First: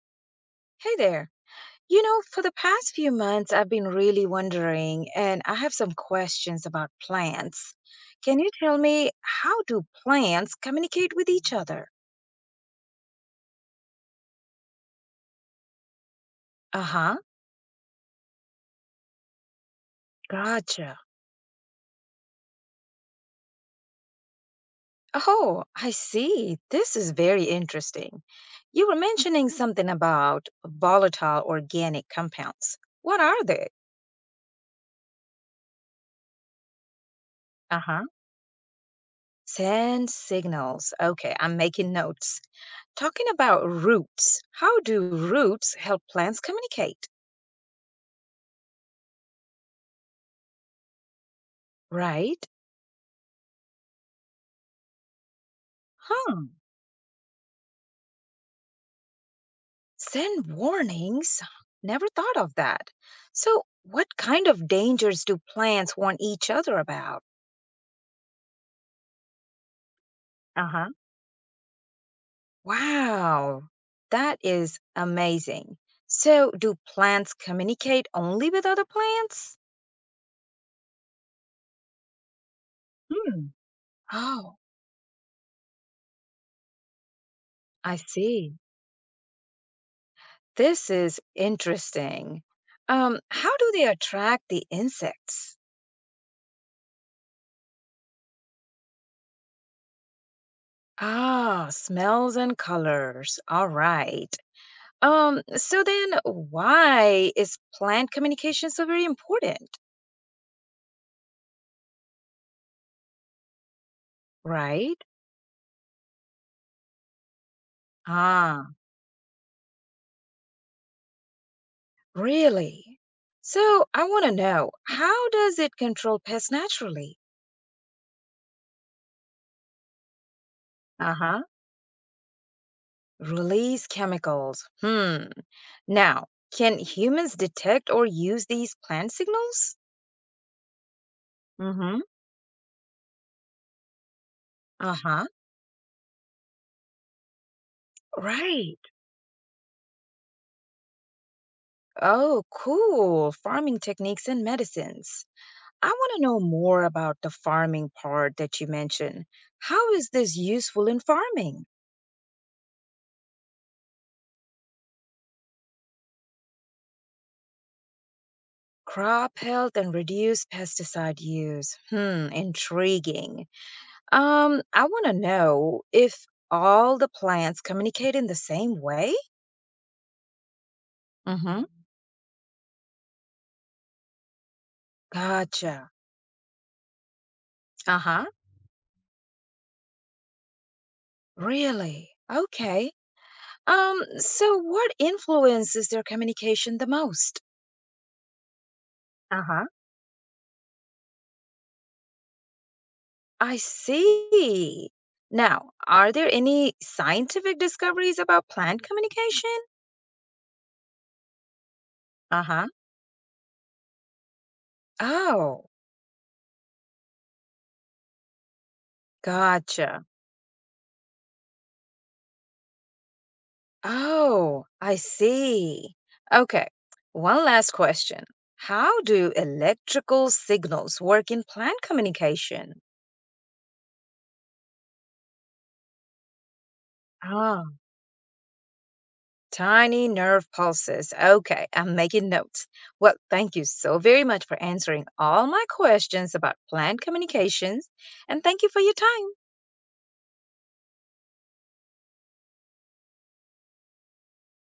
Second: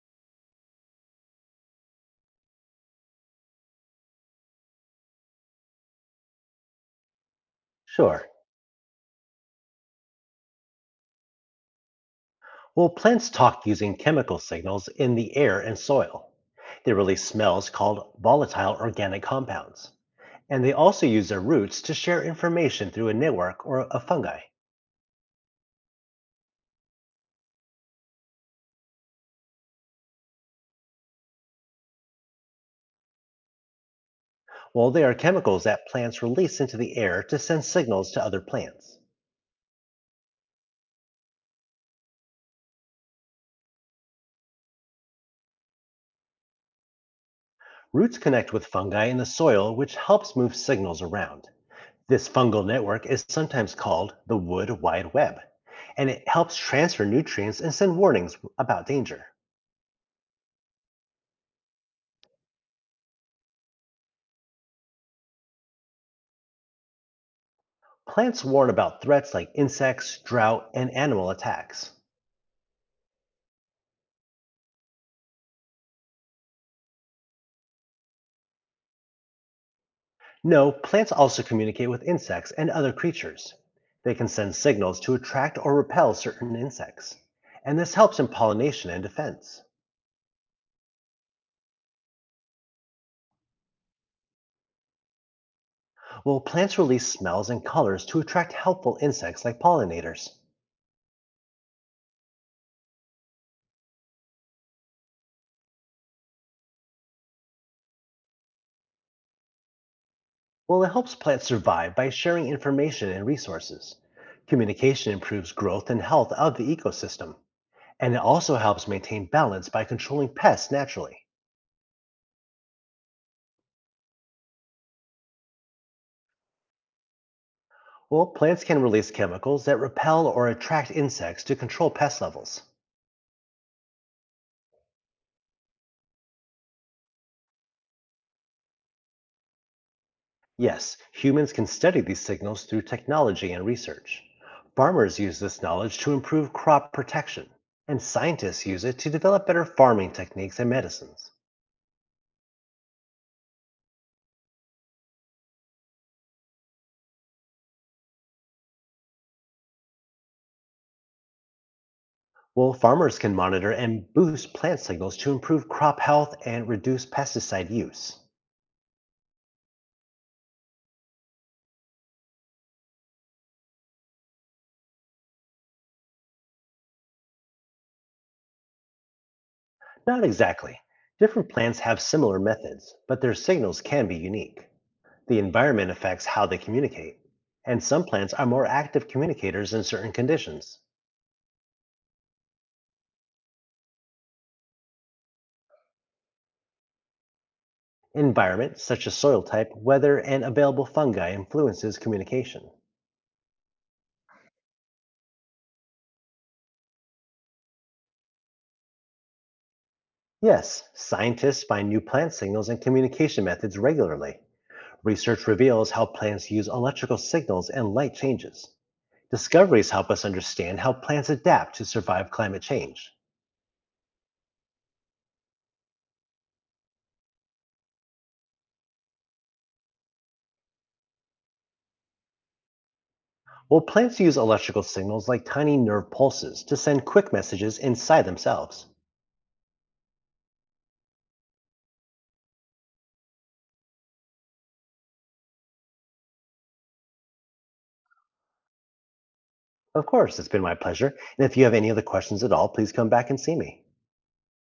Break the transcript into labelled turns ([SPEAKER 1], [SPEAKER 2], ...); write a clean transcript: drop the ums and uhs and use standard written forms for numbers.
[SPEAKER 1] Hey there. You know, for the past few months, I've been really wondering, and I have some questions about plants.
[SPEAKER 2] Sure.
[SPEAKER 1] Can you tell me, how do plants communicate with each other?
[SPEAKER 2] Well, plants talk using chemical signals in the air and soil. They
[SPEAKER 1] Uh-huh.
[SPEAKER 2] release smells called volatile organic compounds. And they
[SPEAKER 1] Gotcha.
[SPEAKER 2] also use their roots to share information through a network or a fungi.
[SPEAKER 1] Oh, I see. This is very interesting. You were mentioning something about volatile organic compounds. What are they?
[SPEAKER 2] Well, they are chemicals that plants release into the air to send
[SPEAKER 1] Uh-huh.
[SPEAKER 2] signals to other plants.
[SPEAKER 1] Send signals. Okay, I'm making notes. Talking about roots, how do roots help plants communicate?
[SPEAKER 2] Roots connect with fungi in the soil, which helps move signals around. This
[SPEAKER 1] Right?
[SPEAKER 2] fungal network is sometimes called the wood wide web, and it
[SPEAKER 1] Huh.
[SPEAKER 2] helps transfer nutrients and send warnings about danger.
[SPEAKER 1] Send warnings? Never thought of that. So, what kind of dangers do plants warn each other about?
[SPEAKER 2] Plants warn about threats like insects,
[SPEAKER 1] Uh
[SPEAKER 2] drought,
[SPEAKER 1] huh.
[SPEAKER 2] and animal attacks.
[SPEAKER 1] Wow, that is amazing. So, do plants communicate only with other plants?
[SPEAKER 2] No, plants also communicate with insects and other
[SPEAKER 1] Hmm.
[SPEAKER 2] creatures. They can send
[SPEAKER 1] Oh,
[SPEAKER 2] signals to attract or repel certain insects, and this
[SPEAKER 1] I
[SPEAKER 2] helps in
[SPEAKER 1] see.
[SPEAKER 2] pollination and defense.
[SPEAKER 1] This is interesting. How do they attract the insects?
[SPEAKER 2] Well, plants release smells and colors to attract helpful insects like pollinators.
[SPEAKER 1] Ah, smells and colors. All right. So then why is plant communication so very important,
[SPEAKER 2] Well, it helps plants survive by sharing information and resources.
[SPEAKER 1] right?
[SPEAKER 2] Communication improves growth and health of the ecosystem, and it also
[SPEAKER 1] Ah,
[SPEAKER 2] helps maintain balance by controlling pests naturally.
[SPEAKER 1] really? So I want to know, how does it control pests naturally?
[SPEAKER 2] Well, plants can release chemicals that repel or attract
[SPEAKER 1] Uh-huh.
[SPEAKER 2] insects to control pest levels.
[SPEAKER 1] Release chemicals. Hmm. Now, can humans detect or use these plant signals?
[SPEAKER 2] Yes, humans can study
[SPEAKER 1] Mm-hmm.
[SPEAKER 2] these signals through technology and research. Farmers
[SPEAKER 1] Uh-huh.
[SPEAKER 2] use this knowledge to improve crop protection, and scientists use
[SPEAKER 1] Right.
[SPEAKER 2] it to develop better farming techniques and medicines.
[SPEAKER 1] Oh, cool. Farming techniques and medicines. I want to know more about the farming part that you mentioned. How is this useful in farming?
[SPEAKER 2] Well, farmers can monitor and boost plant signals to improve crop health and reduce pesticide use.
[SPEAKER 1] Crop health and reduced pesticide use. Hmm, intriguing. I want to know, if all the plants communicate in the same way?
[SPEAKER 2] Not exactly. Different
[SPEAKER 1] Hmm.
[SPEAKER 2] plants have similar methods, but their signals can be unique. The
[SPEAKER 1] Gotcha.
[SPEAKER 2] environment affects how they communicate, and some
[SPEAKER 1] Uh-huh.
[SPEAKER 2] plants are more active communicators in certain conditions.
[SPEAKER 1] Really? Okay. So what influences their communication the most?
[SPEAKER 2] Environment, such as soil
[SPEAKER 1] Uh-huh.
[SPEAKER 2] type, weather, and available fungi, influences communication.
[SPEAKER 1] I see. Now, are there any scientific discoveries about plant communication?
[SPEAKER 2] Yes, scientists find new plant
[SPEAKER 1] Uh-huh.
[SPEAKER 2] signals and communication methods regularly. Research
[SPEAKER 1] Oh,
[SPEAKER 2] reveals how plants use electrical signals and light changes. Discoveries
[SPEAKER 1] gotcha.
[SPEAKER 2] help us understand how plants adapt to survive climate change.
[SPEAKER 1] Oh, I see. Okay. One last question. How do electrical signals work in plant communication?
[SPEAKER 2] Well, plants use electrical signals like tiny nerve pulses to send quick
[SPEAKER 1] Ah,
[SPEAKER 2] messages inside themselves.
[SPEAKER 1] tiny nerve pulses. Okay, I'm making notes. Well, thank you so very much for answering all my questions about plant communications, and thank you for your time.
[SPEAKER 2] Of course, it's been my pleasure. And if you have any other questions at all, please come back and see me.